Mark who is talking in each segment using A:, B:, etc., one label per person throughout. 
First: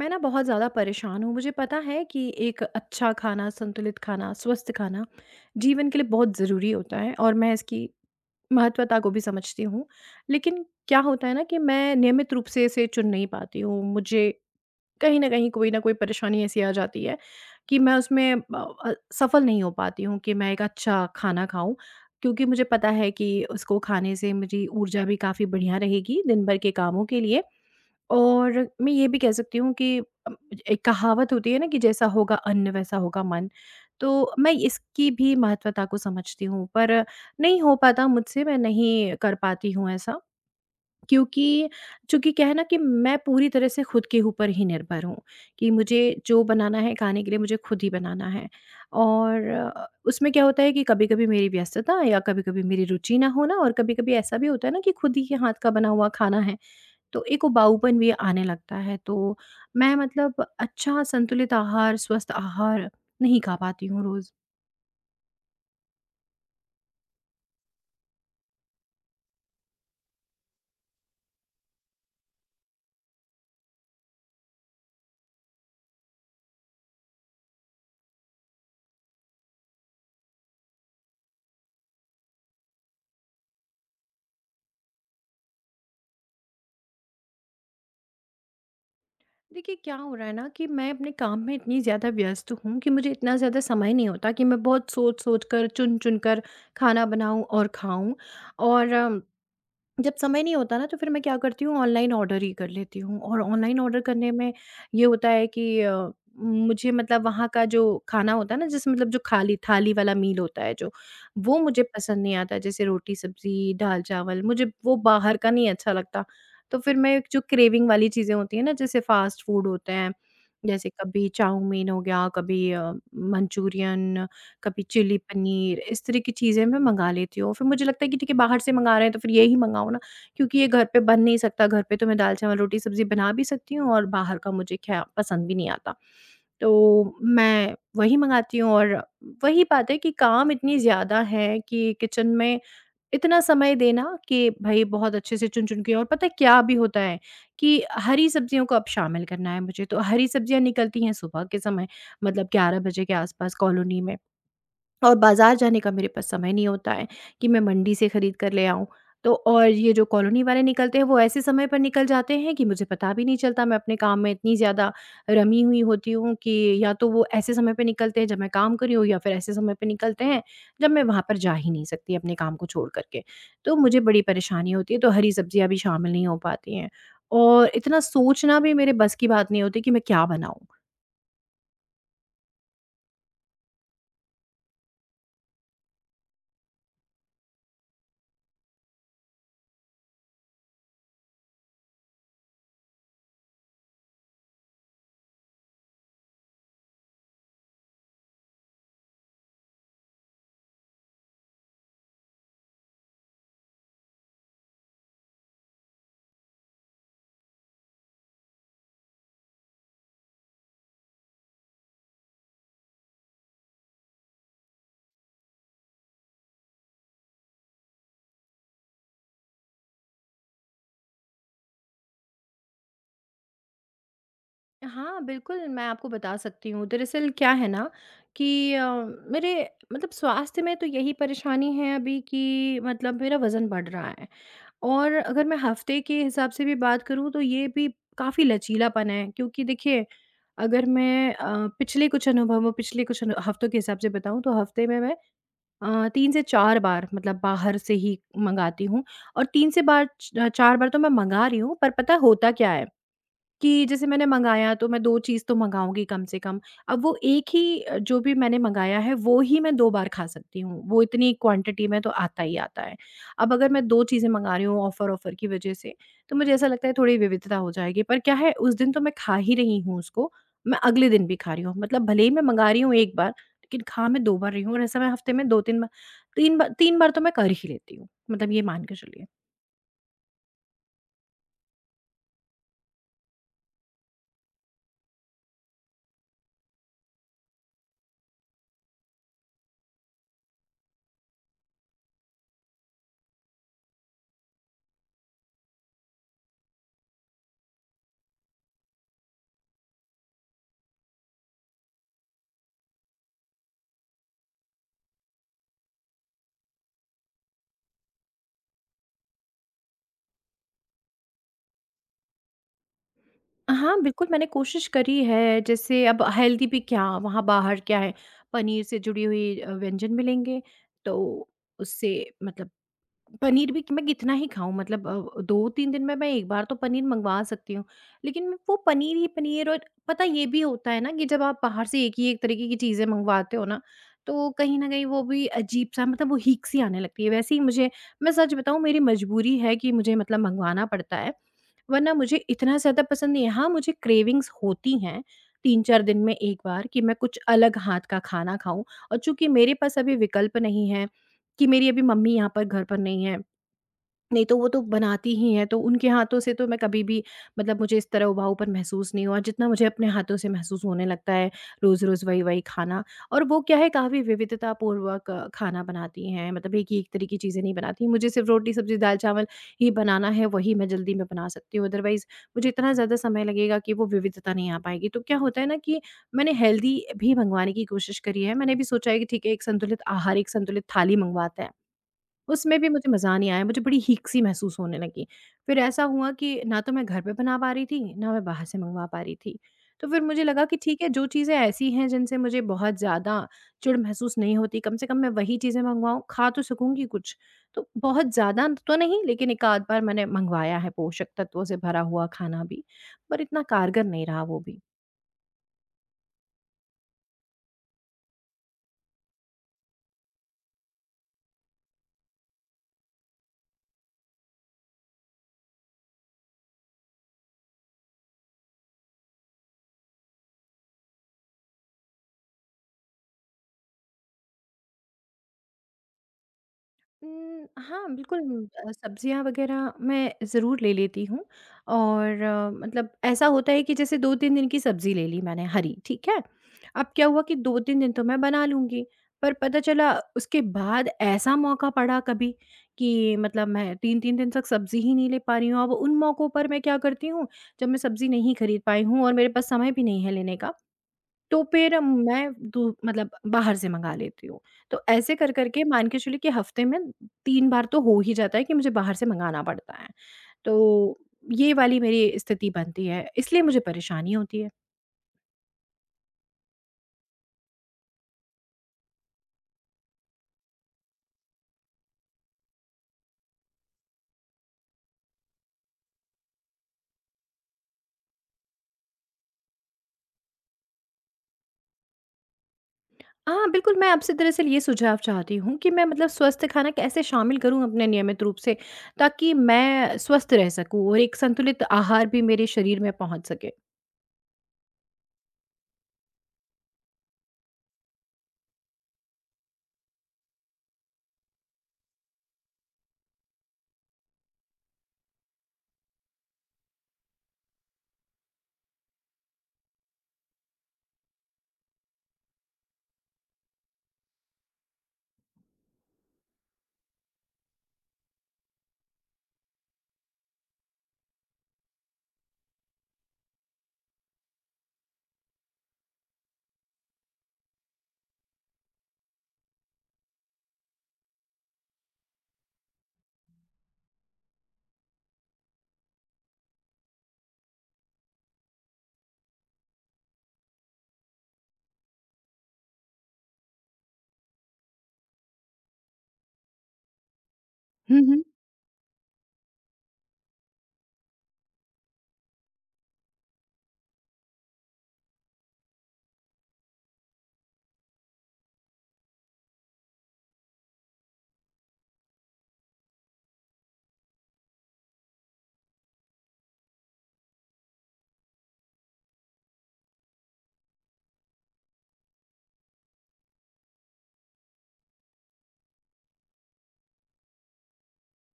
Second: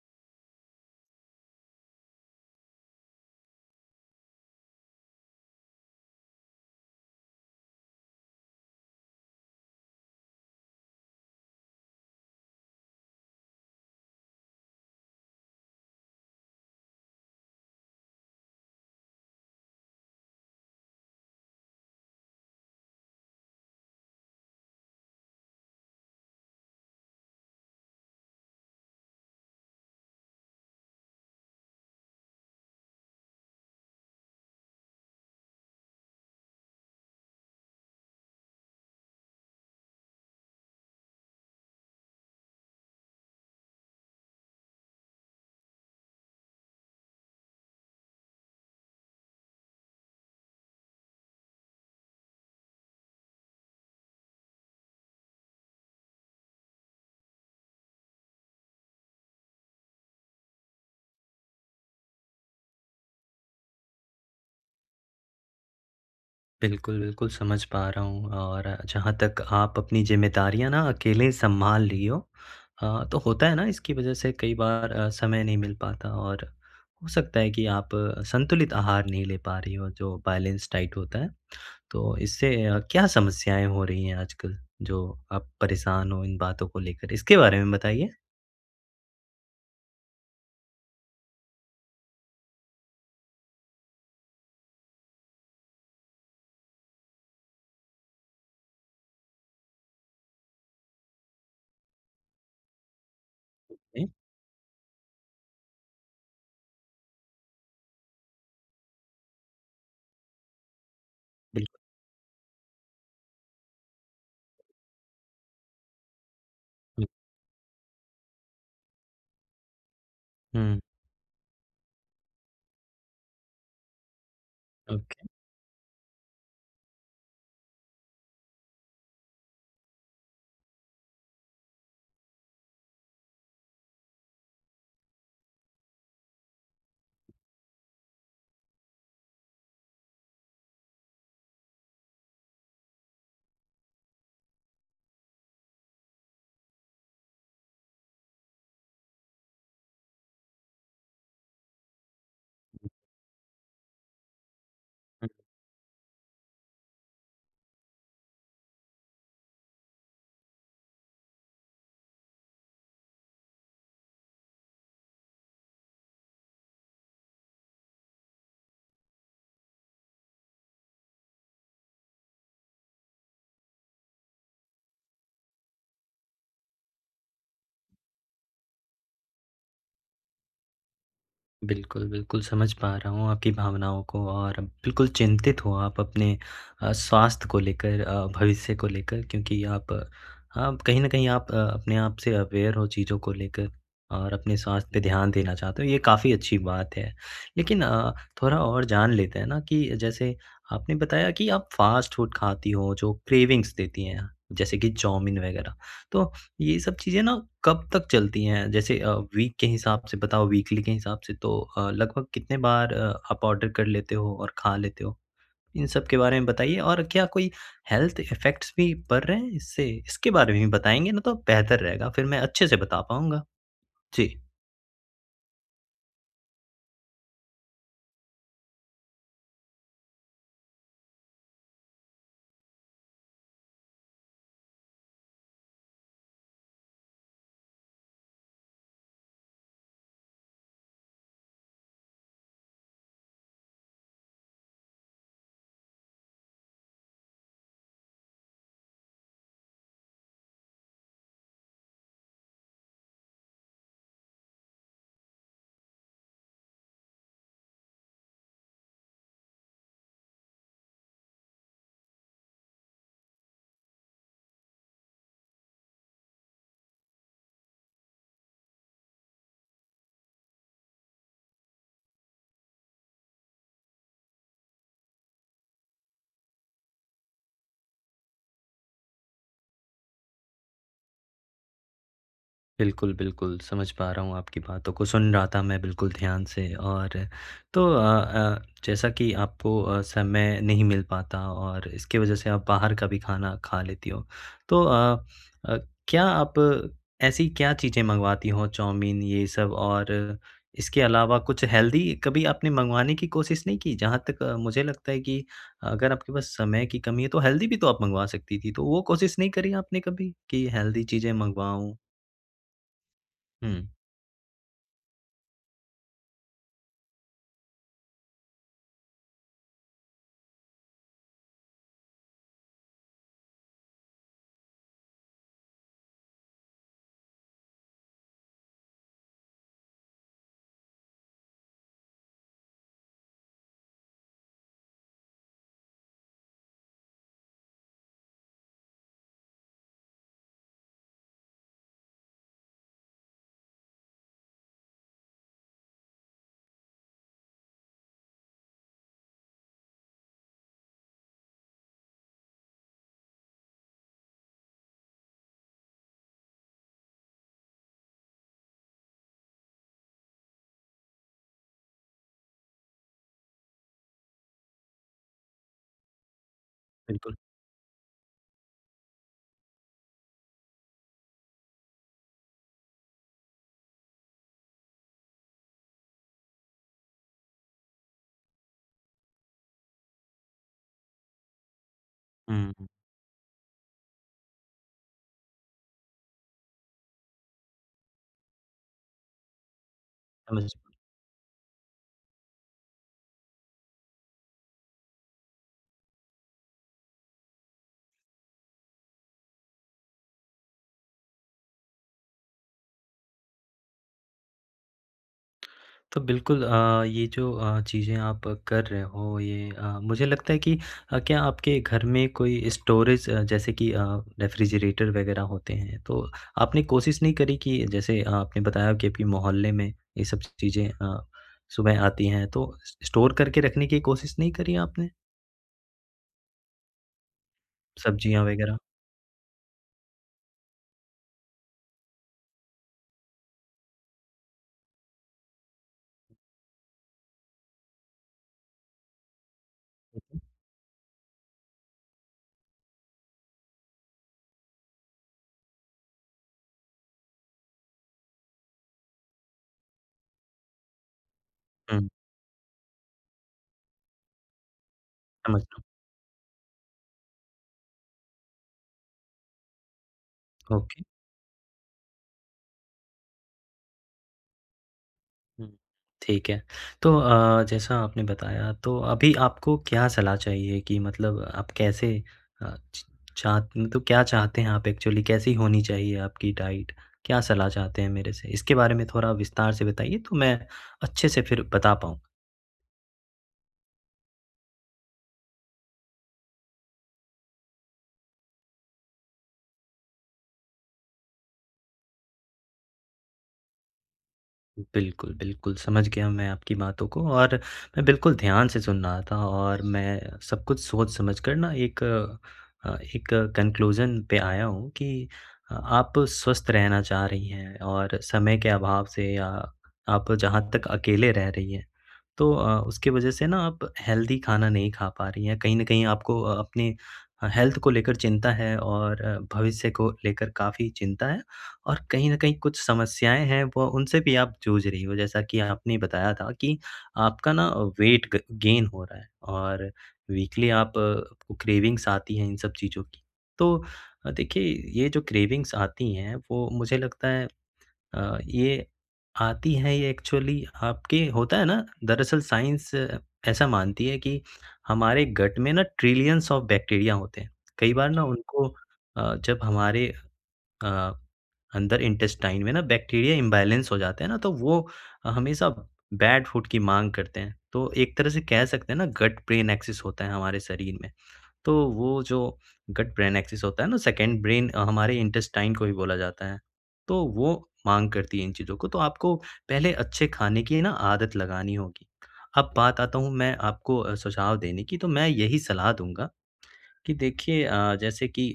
A: मैं ना बहुत ज़्यादा परेशान हूँ। मुझे पता है कि एक अच्छा खाना, संतुलित खाना, स्वस्थ खाना जीवन के लिए बहुत ज़रूरी होता है और मैं इसकी महत्वता को भी समझती हूँ। लेकिन क्या होता है ना कि मैं नियमित रूप से इसे चुन नहीं पाती हूँ। मुझे कहीं ना कहीं कोई ना कोई परेशानी ऐसी आ जाती है कि मैं उसमें सफल नहीं हो पाती हूँ कि मैं एक अच्छा खाना खाऊं। क्योंकि मुझे पता है कि उसको खाने से मेरी ऊर्जा भी काफ़ी बढ़िया रहेगी दिन भर के कामों के लिए। और मैं ये भी कह सकती हूँ कि अम, एक कहावत होती है ना कि जैसा होगा अन्न, वैसा होगा मन। तो मैं इसकी भी महत्वता को समझती हूँ, पर नहीं हो पाता मुझसे, मैं नहीं कर पाती हूँ ऐसा। क्योंकि चूँकि क्या है ना कि मैं पूरी तरह से खुद के ऊपर ही निर्भर हूँ, कि मुझे जो बनाना है खाने के लिए मुझे खुद ही बनाना है। और उसमें क्या होता है कि कभी-कभी मेरी व्यस्तता या कभी-कभी मेरी रुचि ना होना, और कभी-कभी ऐसा भी होता है ना कि खुद ही के हाथ का बना हुआ खाना है, तो एक उबाऊपन भी आने लगता है। तो मैं मतलब अच्छा संतुलित आहार, स्वस्थ आहार नहीं खा पाती हूँ रोज़।
B: बिल्कुल, बिल्कुल समझ पा रहा हूँ। और जहाँ तक आप अपनी ज़िम्मेदारियाँ ना अकेले सँभाल रही हो, तो होता है ना, इसकी वज़ह से कई बार समय नहीं मिल पाता। और हो सकता है कि आप संतुलित आहार नहीं ले पा रही हो, जो बैलेंस डाइट होता है। तो इससे क्या समस्याएँ हो रही हैं आजकल जो आप परेशान हो इन बातों को लेकर? इसके बारे में बताइए।
A: देखिए क्या हो रहा है ना कि मैं अपने काम में इतनी ज़्यादा व्यस्त हूँ कि मुझे इतना ज़्यादा समय नहीं होता कि मैं बहुत सोच-सोच कर, चुन-चुन कर खाना बनाऊँ और खाऊँ। और जब समय नहीं होता ना, तो फिर मैं क्या करती हूँ, ऑनलाइन ऑर्डर ही कर लेती हूँ। और ऑनलाइन ऑर्डर
B: जी,
A: करने में ये होता है कि मुझे मतलब वहाँ का जो खाना होता है ना, जैसे मतलब जो खाली थाली वाला मील होता है, जो वो
B: बिल्कुल।
A: मुझे पसंद नहीं आता। जैसे रोटी, सब्जी, दाल, चावल, मुझे वो बाहर का नहीं अच्छा लगता। तो फिर
B: हुँ,
A: मैं जो क्रेविंग वाली चीज़ें होती हैं ना, जैसे फास्ट फूड होते हैं,
B: हुँ,
A: जैसे कभी चाउमीन हो गया, कभी मंचूरियन, कभी चिली
B: ओके।
A: पनीर, इस तरह की चीज़ें मैं मँगा लेती हूँ। फिर मुझे लगता है कि ठीक है, बाहर से मँगा रहे हैं तो फिर यही मँगाओ ना, क्योंकि ये घर पे बन नहीं सकता। घर पे तो मैं दाल, चावल, रोटी, सब्ज़ी बना भी सकती हूँ, और बाहर का मुझे ख़ैर पसंद भी नहीं आता। तो मैं वही मँगाती हूँ। और वही बात है कि काम इतनी ज़्यादा है कि किचन में इतना समय देना कि भई बहुत अच्छे से चुन-चुन के, और पता है क्या भी होता है कि हरी सब्ज़ियों को अब शामिल करना है मुझे। तो हरी सब्ज़ियाँ निकलती हैं सुबह के समय, मतलब 11 बजे के आस-पास कॉलोनी में। और बाज़ार जाने का मेरे पास समय नहीं होता है कि मैं मंडी से खरीद कर ले आऊँ। तो और ये जो कॉलोनी वाले निकलते हैं वो ऐसे समय पर निकल जाते हैं कि मुझे पता भी नहीं चलता। मैं अपने काम में इतनी ज़्यादा रमी हुई होती हूँ कि या तो वो ऐसे समय पे निकलते हैं जब मैं काम कर रही हूँ, या फिर ऐसे समय पे निकलते हैं जब मैं वहाँ पर जा ही नहीं सकती अपने काम को छोड़ कर के। तो मुझे बड़ी परेशानी होती है, तो हरी सब्ज़ियाँ भी शामिल नहीं हो पाती हैं, और इतना सोचना भी मेरे बस की बात नहीं होती कि मैं क्या बनाऊँ।
B: बिल्कुल, बिल्कुल समझ पा रहा हूँ आपकी भावनाओं को। और बिल्कुल चिंतित हो आप अपने स्वास्थ्य को लेकर, भविष्य को लेकर, क्योंकि आप कहीं न कहीं आप अपने आप से अवेयर हो चीज़ों को लेकर, और अपने स्वास्थ्य पे ध्यान देना चाहते हो। ये काफ़ी अच्छी बात है। लेकिन थोड़ा और जान लेते हैं ना, कि जैसे आपने बताया कि आप फ़ास्ट फूड खाती हो जो क्रेविंग्स देती हैं, जैसे कि चाउमीन वग़ैरह। तो ये सब चीज़ें ना कब तक चलती हैं? जैसे वीक के हिसाब से बताओ, वीकली के हिसाब से तो लगभग कितने बार आप ऑर्डर कर लेते हो और खा लेते हो? इन सब के बारे में बताइए। और क्या कोई हेल्थ इफ़ेक्ट्स भी पड़ रहे हैं इससे? इसके बारे में भी बताएँगे ना, तो बेहतर रहेगा, फिर मैं अच्छे से बता पाऊँगा। जी।
A: हाँ, बिल्कुल, मैं आपको बता सकती हूँ। दरअसल क्या है ना कि मेरे मतलब स्वास्थ्य में तो यही परेशानी है अभी, कि मतलब मेरा वज़न बढ़ रहा है। और अगर मैं हफ़्ते के हिसाब से भी बात करूँ तो ये भी काफ़ी लचीलापन है, क्योंकि देखिए, अगर मैं पिछले कुछ अनुभवों पिछले कुछ अनु हफ़्तों के हिसाब से बताऊँ तो हफ़्ते में मैं 3 से 4 बार मतलब बाहर से ही मँगाती हूँ। और 3 से बार च 4 बार तो मैं मँगा रही हूँ, पर पता होता क्या है कि जैसे मैंने मँगाया तो मैं 2 चीज़ तो मँगाऊँगी कम से कम। अब वो एक ही जो भी मैंने मँगाया है वो ही मैं 2 बार खा सकती हूँ, वो इतनी क्वांटिटी में तो आता ही आता है। अब अगर मैं 2 चीज़ें मँगा रही हूँ ऑफ़र-ऑफ़र की वज़ह से, तो मुझे ऐसा लगता है थोड़ी विविधता हो जाएगी। पर क्या है, उस दिन तो मैं खा ही रही हूँ उसको, मैं अगले दिन भी खा रही हूँ। मतलब भले ही मैं मँगा रही हूँ एक बार, लेकिन खा मैं 2 बार रही हूँ। और ऐसा मैं हफ़्ते में 2-3 बार 3 बार 3 बार तो मैं कर ही लेती हूँ। मतलब ये मान के चलिए।
B: बिल्कुल, बिल्कुल, समझ पा रहा हूँ आपकी बातों को। सुन रहा था मैं बिल्कुल ध्यान से। और तो जैसा कि आपको समय नहीं मिल पाता, और इसकी वज़ह से आप बाहर का भी खाना खा लेती हो। तो अ, क्या आप ऐसी क्या चीज़ें मँगवाती हो, चाउमीन ये सब। और इसके अलावा कुछ हेल्दी कभी आपने मँगवाने की कोशिश नहीं की? जहाँ तक मुझे लगता है कि अगर आपके पास समय की कमी है, तो हेल्दी भी तो आप मँगवा सकती थी। तो वो कोशिश नहीं करी आपने कभी कि हेल्दी चीज़ें मँगवाऊँ? हुँ।
A: हाँ, बिल्कुल मैंने कोशिश करी है। जैसे अब हेल्दी भी क्या, वहाँ बाहर क्या है, पनीर से जुड़ी हुई व्यंजन मिलेंगे, तो उससे मतलब पनीर भी मैं कितना ही खाऊँ, मतलब 2-3 दिन में मैं 1 बार तो पनीर मँगवा सकती हूँ, लेकिन मैं वो पनीर ही पनीर। और पता ये भी होता है ना कि जब आप बाहर से एक ही एक तरीके की चीज़ें मँगवाते हो ना, तो कहीं न कहीं वो भी अजीब-सा, मतलब वो हीक-सी आने लगती है। वैसे ही मुझे, मैं सच बताऊँ, मेरी मजबूरी है कि मुझे मतलब मँगवाना पड़ता है। वरना मुझे इतना ज़्यादा पसंद नहीं है। हाँ, मुझे क्रेविंग्स होती हैं 3-4 दिन में एक बार कि मैं कुछ अलग हाथ का खाना खाऊँ। और चूँकि मेरे पास अभी विकल्प नहीं है, कि मेरी अभी मम्मी यहाँ पर घर पर नहीं है, नहीं तो वो तो बनाती ही हैं, तो उनके हाथों से तो मैं कभी भी, मतलब मुझे इस तरह उबाऊपन महसूस नहीं हुआ, जितना मुझे अपने हाथों से महसूस होने लगता है, रोज़-रोज़ वही-वही खाना। और वो क्या है, काफ़ी विविधतापूर्वक खाना बनाती हैं, मतलब एक ही एक तरह
B: बिल्कुल।
A: की चीज़ें नहीं बनाती। मुझे सिर्फ़ रोटी, सब्ज़ी, दाल-चावल ही बनाना है, वही मैं जल्दी में बना सकती हूँ, अदरवाइज़ मुझे इतना ज़्यादा समय लगेगा कि वो विविधता नहीं आ पाएगी। तो क्या होता है ना कि मैंने हेल्दी भी मँगवाने की कोशिश करी है, मैंने भी सोचा है कि ठीक है, एक संतुलित आहार, एक संतुलित थाली मँगवाते हैं।
B: हुँ,
A: उसमें
B: हुँ,
A: भी मुझे मज़ा नहीं आया, मुझे बड़ी हीक-सी महसूस होने लगी। फिर ऐसा हुआ कि ना तो मैं घर पे बना पा रही थी, ना मैं बाहर से मँगवा पा रही थी। तो फिर मुझे लगा
B: समझ।
A: कि ठीक है, जो चीज़ें ऐसी हैं जिनसे मुझे बहुत ज़्यादा चिढ़ महसूस नहीं होती, कम से कम मैं वही चीज़ें मँगवाऊँ, खा तो सकूँगी कुछ। तो बहुत ज़्यादा तो नहीं, लेकिन एक आध बार मैंने मँगवाया है पोषक तत्वों से भरा हुआ खाना भी, पर इतना कारगर नहीं रहा वो भी।
B: तो बिल्कुल ये जो चीज़ें आप कर रहे हो, ये मुझे लगता है कि क्या आपके घर में कोई स्टोरेज जैसे कि रेफ्रिजरेटर वग़ैरह होते हैं? तो आपने कोशिश नहीं करी कि जैसे आपने बताया कि आपके मोहल्ले में ये सब चीज़ें सुबह आती हैं, तो स स्टोर करके रखने की कोशिश नहीं करी आपने?
A: हाँ, बिल्कुल।
B: सब्जियाँ वग़ैरह?
A: सब्ज़ियाँ वग़ैरह मैं ज़रूर ले लेती हूँ। और मतलब ऐसा होता है कि जैसे 2-3 दिन की सब्ज़ी ले ली मैंने हरी, ठीक है? अब क्या हुआ कि 2-3 दिन तो मैं बना लूँगी, पर पता चला उसके बाद ऐसा मौका पड़ा कभी कि मतलब मैं 3-3 दिन तक सब्ज़ी ही नहीं ले पा रही हूँ। अब उन मौकों पर मैं क्या करती हूँ, जब मैं सब्ज़ी नहीं खरीद पाई हूँ और मेरे पास समय भी नहीं है लेने का, तो फिर
B: हुँ,
A: मैं दू मतलब बाहर से मँगा लेती हूँ। तो ऐसे
B: समझ
A: कर
B: रहा
A: के मान के चलिए कि हफ़्ते में 3 बार तो हो ही जाता है कि मुझे बाहर से मँगाना पड़ता है।
B: हूँ। ओके।
A: तो ये वाली मेरी स्थिति बनती है, इसलिए मुझे परेशानी होती है।
B: हुँ, ठीक है। तो जैसा आपने बताया, तो अभी आपको क्या सलाह चाहिए? कि मतलब आप कैसे अ, च चाह मतलब क्या चाहते हैं आप, एक्चुअली कैसी होनी चाहिए आपकी डाइट? क्या सलाह चाहते हैं मेरे से? इसके बारे में थोड़ा विस्तार से बताइए, तो मैं अच्छे से फिर बता पाऊँ।
A: हाँ, बिल्कुल मैं आपसे दरअसल ये सुझाव चाहती हूँ कि मैं मतलब स्वस्थ खाना कैसे शामिल करूँ अपने नियमित रूप से, ताकि मैं स्वस्थ रह सकूँ और एक संतुलित आहार भी मेरे शरीर में पहुँच सके?
B: बिल्कुल, बिल्कुल, समझ गया मैं आपकी बातों को। और मैं बिल्कुल ध्यान से सुन रहा था, और मैं सब कुछ सोच समझ कर ना एक एक कन्क्लूज़न पे आया हूँ कि आप स्वस्थ रहना चाह रही हैं, और समय के अभाव से या आप जहाँ तक अकेले रह रही हैं, तो उसकी वजह से ना आप हेल्दी खाना नहीं खा पा रही हैं। कहीं न कहीं आपको अपने हेल्थ को लेकर चिंता है, और भविष्य को लेकर काफ़ी चिंता है। और कहीं न कहीं कुछ समस्याएँ हैं, वो उनसे भी आप जूझ रही हो, जैसा कि आपने बताया था कि आपका ना वेट ग गेन हो रहा है, और वीकली आप आपको क्रेविंग्स आती हैं इन सब चीज़ों की। तो देखिए, ये जो क्रेविंग्स आती हैं, वो मुझे लगता है अ, ये आती हैं, ये एक्चुअली आपके होता है ना, दरअसल साइंस ऐसा मानती है कि हमारे गट में ना ट्रिलियंस ऑफ बैक्टीरिया होते हैं। कई बार
A: हुँ,
B: ना जी।
A: हुँ।
B: उनको जब हमारे अ, अंदर इंटेस्टाइन में ना बैक्टीरिया इम्बैलेंस हो जाते हैं ना, तो वो हमेशा बैड फूड की मांग करते हैं। तो एक तरह से कह सकते हैं ना, गट ब्रेन एक्सिस होता है हमारे शरीर में। तो वो जो गट ब्रेन एक्सिस होता है ना, सेकंड ब्रेन हमारे इंटेस्टाइन को भी बोला जाता है। तो वो मांग करती है इन चीज़ों को। तो आपको पहले अच्छे खाने की ना आदत लगानी होगी। अब बात आता हूँ मैं आपको सुझाव देने की। तो मैं यही सलाह दूँगा कि देखिए, जैसे कि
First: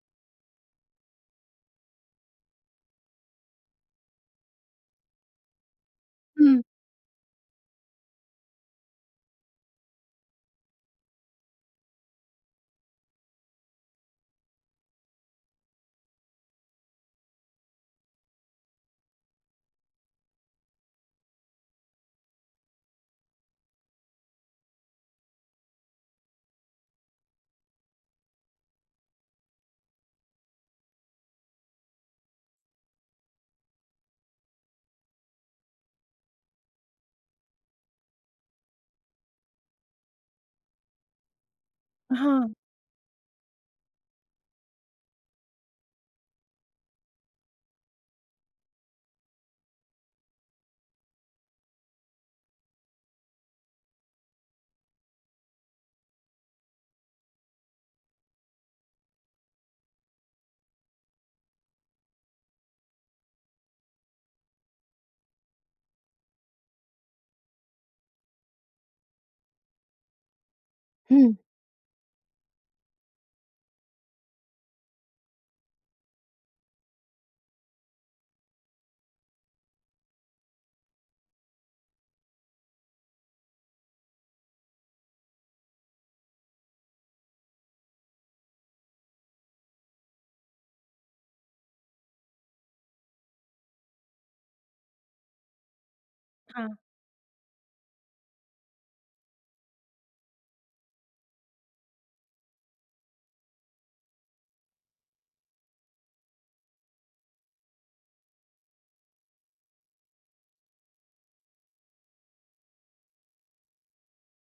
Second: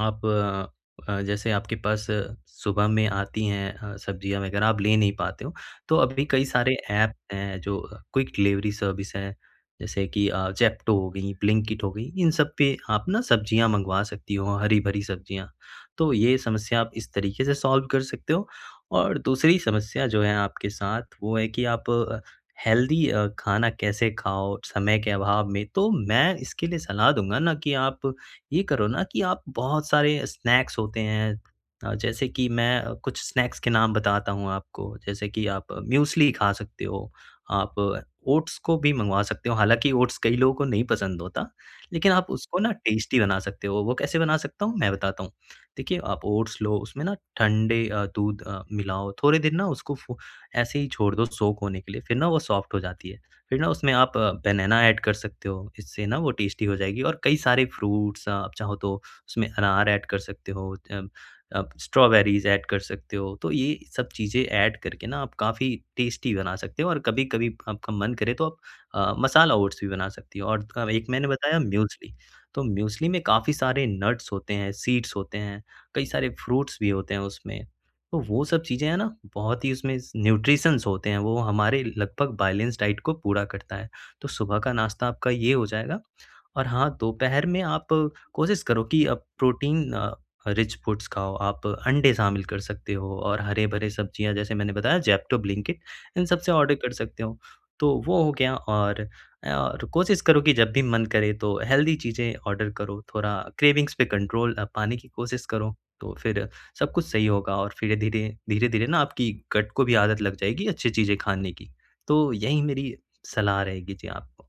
B: आप जैसे आपके पास सुबह में आती हैं सब्जियाँ वगैरह आप ले नहीं पाते हो, तो अभी कई
A: हुँ।
B: सारे ऐप हैं जो क्विक डिलीवरी सर्विस है, जैसे कि ज़ेप्टो हो गई, ब्लिंकिट हो गई, इन सब पे आप ना सब्जियाँ मँगवा सकती हो, हरी-भरी सब्जियाँ। तो ये समस्या आप इस तरीके से सॉल्व कर सकते हो। और दूसरी समस्या जो है आपके साथ, वो है कि आप हेल्दी खाना कैसे खाओ समय के अभाव में। तो मैं इसके लिए सलाह दूँगा ना कि आप ये करो ना, कि आप बहुत सारे स्नैक्स होते हैं जैसे कि मैं कुछ स्नैक्स के नाम बताता हूँ आपको। जैसे कि आप म्यूस्ली खा सकते हो, आप ओट्स को भी मँगवा सकते हो। हालाँकि ओट्स कई लोगों को नहीं पसंद होता, लेकिन आप
A: हाँ।
B: उसको ना टेस्टी बना सकते हो। वो कैसे बना सकता हूँ, मैं बताता हूँ। देखिए, आप ओट्स लो, उसमें ना ठंडे दूध मिलाओ, थोड़े दिन ना उसको फु ऐसे ही छोड़ दो सोक होने के लिए, फिर ना वो सॉफ्ट हो जाती है। फिर ना उसमें आप बनाना ऐड कर सकते हो, इससे ना वो टेस्टी हो जाएगी। और कई सारे फ्रूट्स आप चाहो तो उसमें अनार ऐड कर सकते हो, आप स्ट्रॉबेरीज़ ऐड कर सकते हो। तो ये सब चीज़ें ऐड करके ना आप काफ़ी टेस्टी बना सकते हो। और कभी-कभी आपका मन करे तो आप मसाला ओट्स भी बना सकती हो। और एक मैंने
A: हुँ।
B: बताया म्यूस्ली, तो म्यूस्ली में काफ़ी सारे नट्स होते हैं, सीड्स होते हैं, कई सारे फ्रूट्स भी होते हैं उसमें। तो वो सब चीज़ें है ना, बहुत ही उसमें स न्यूट्रिशंस होते हैं, वो हमारे लगभग बैलेंस डाइट को पूरा करता है। तो सुबह का नाश्ता आपका ये हो जाएगा। और हाँ, दोपहर में आप कोशिश करो कि प्रोटीन रिच फूड्स खाओ, आप अंडे शामिल कर सकते हो। और हरे-भरे सब्जियाँ जैसे मैंने बताया, ज़ेप्टो, ब्लिंकिट, इन सब से ऑर्डर
A: हाँ।
B: कर सकते हो। तो वो हो गया। और और कोशिश करो कि जब भी मन करे तो हेल्दी चीज़ें ऑर्डर करो, थोड़ा क्रेविंग्स पे कंट्रोल पाने की कोशिश करो, तो फिर सब कुछ सही होगा। और फिर धीरे-धीरे ना आपकी गट को भी आदत लग जाएगी अच्छी चीज़ें खाने की। तो यही मेरी सलाह रहेगी जी आपको।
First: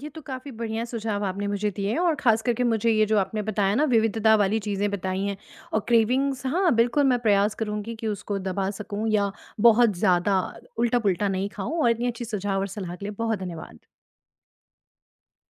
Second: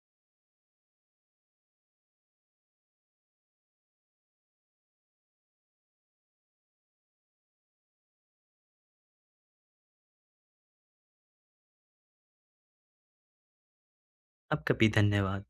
A: ये तो काफ़ी बढ़िया सुझाव आपने मुझे दिए हैं। और ख़ास करके मुझे ये जो आपने बताया ना विविधता वाली चीज़ें बताई हैं। और क्रेविंग्स, हाँ, बिल्कुल मैं प्रयास करूँगी कि उसको दबा सकूँ या बहुत ज़्यादा उल्टा पुल्टा नहीं खाऊँ, और इतनी अच्छी सुझाव और सलाह के लिए बहुत धन्यवाद।
B: आपका भी धन्यवाद।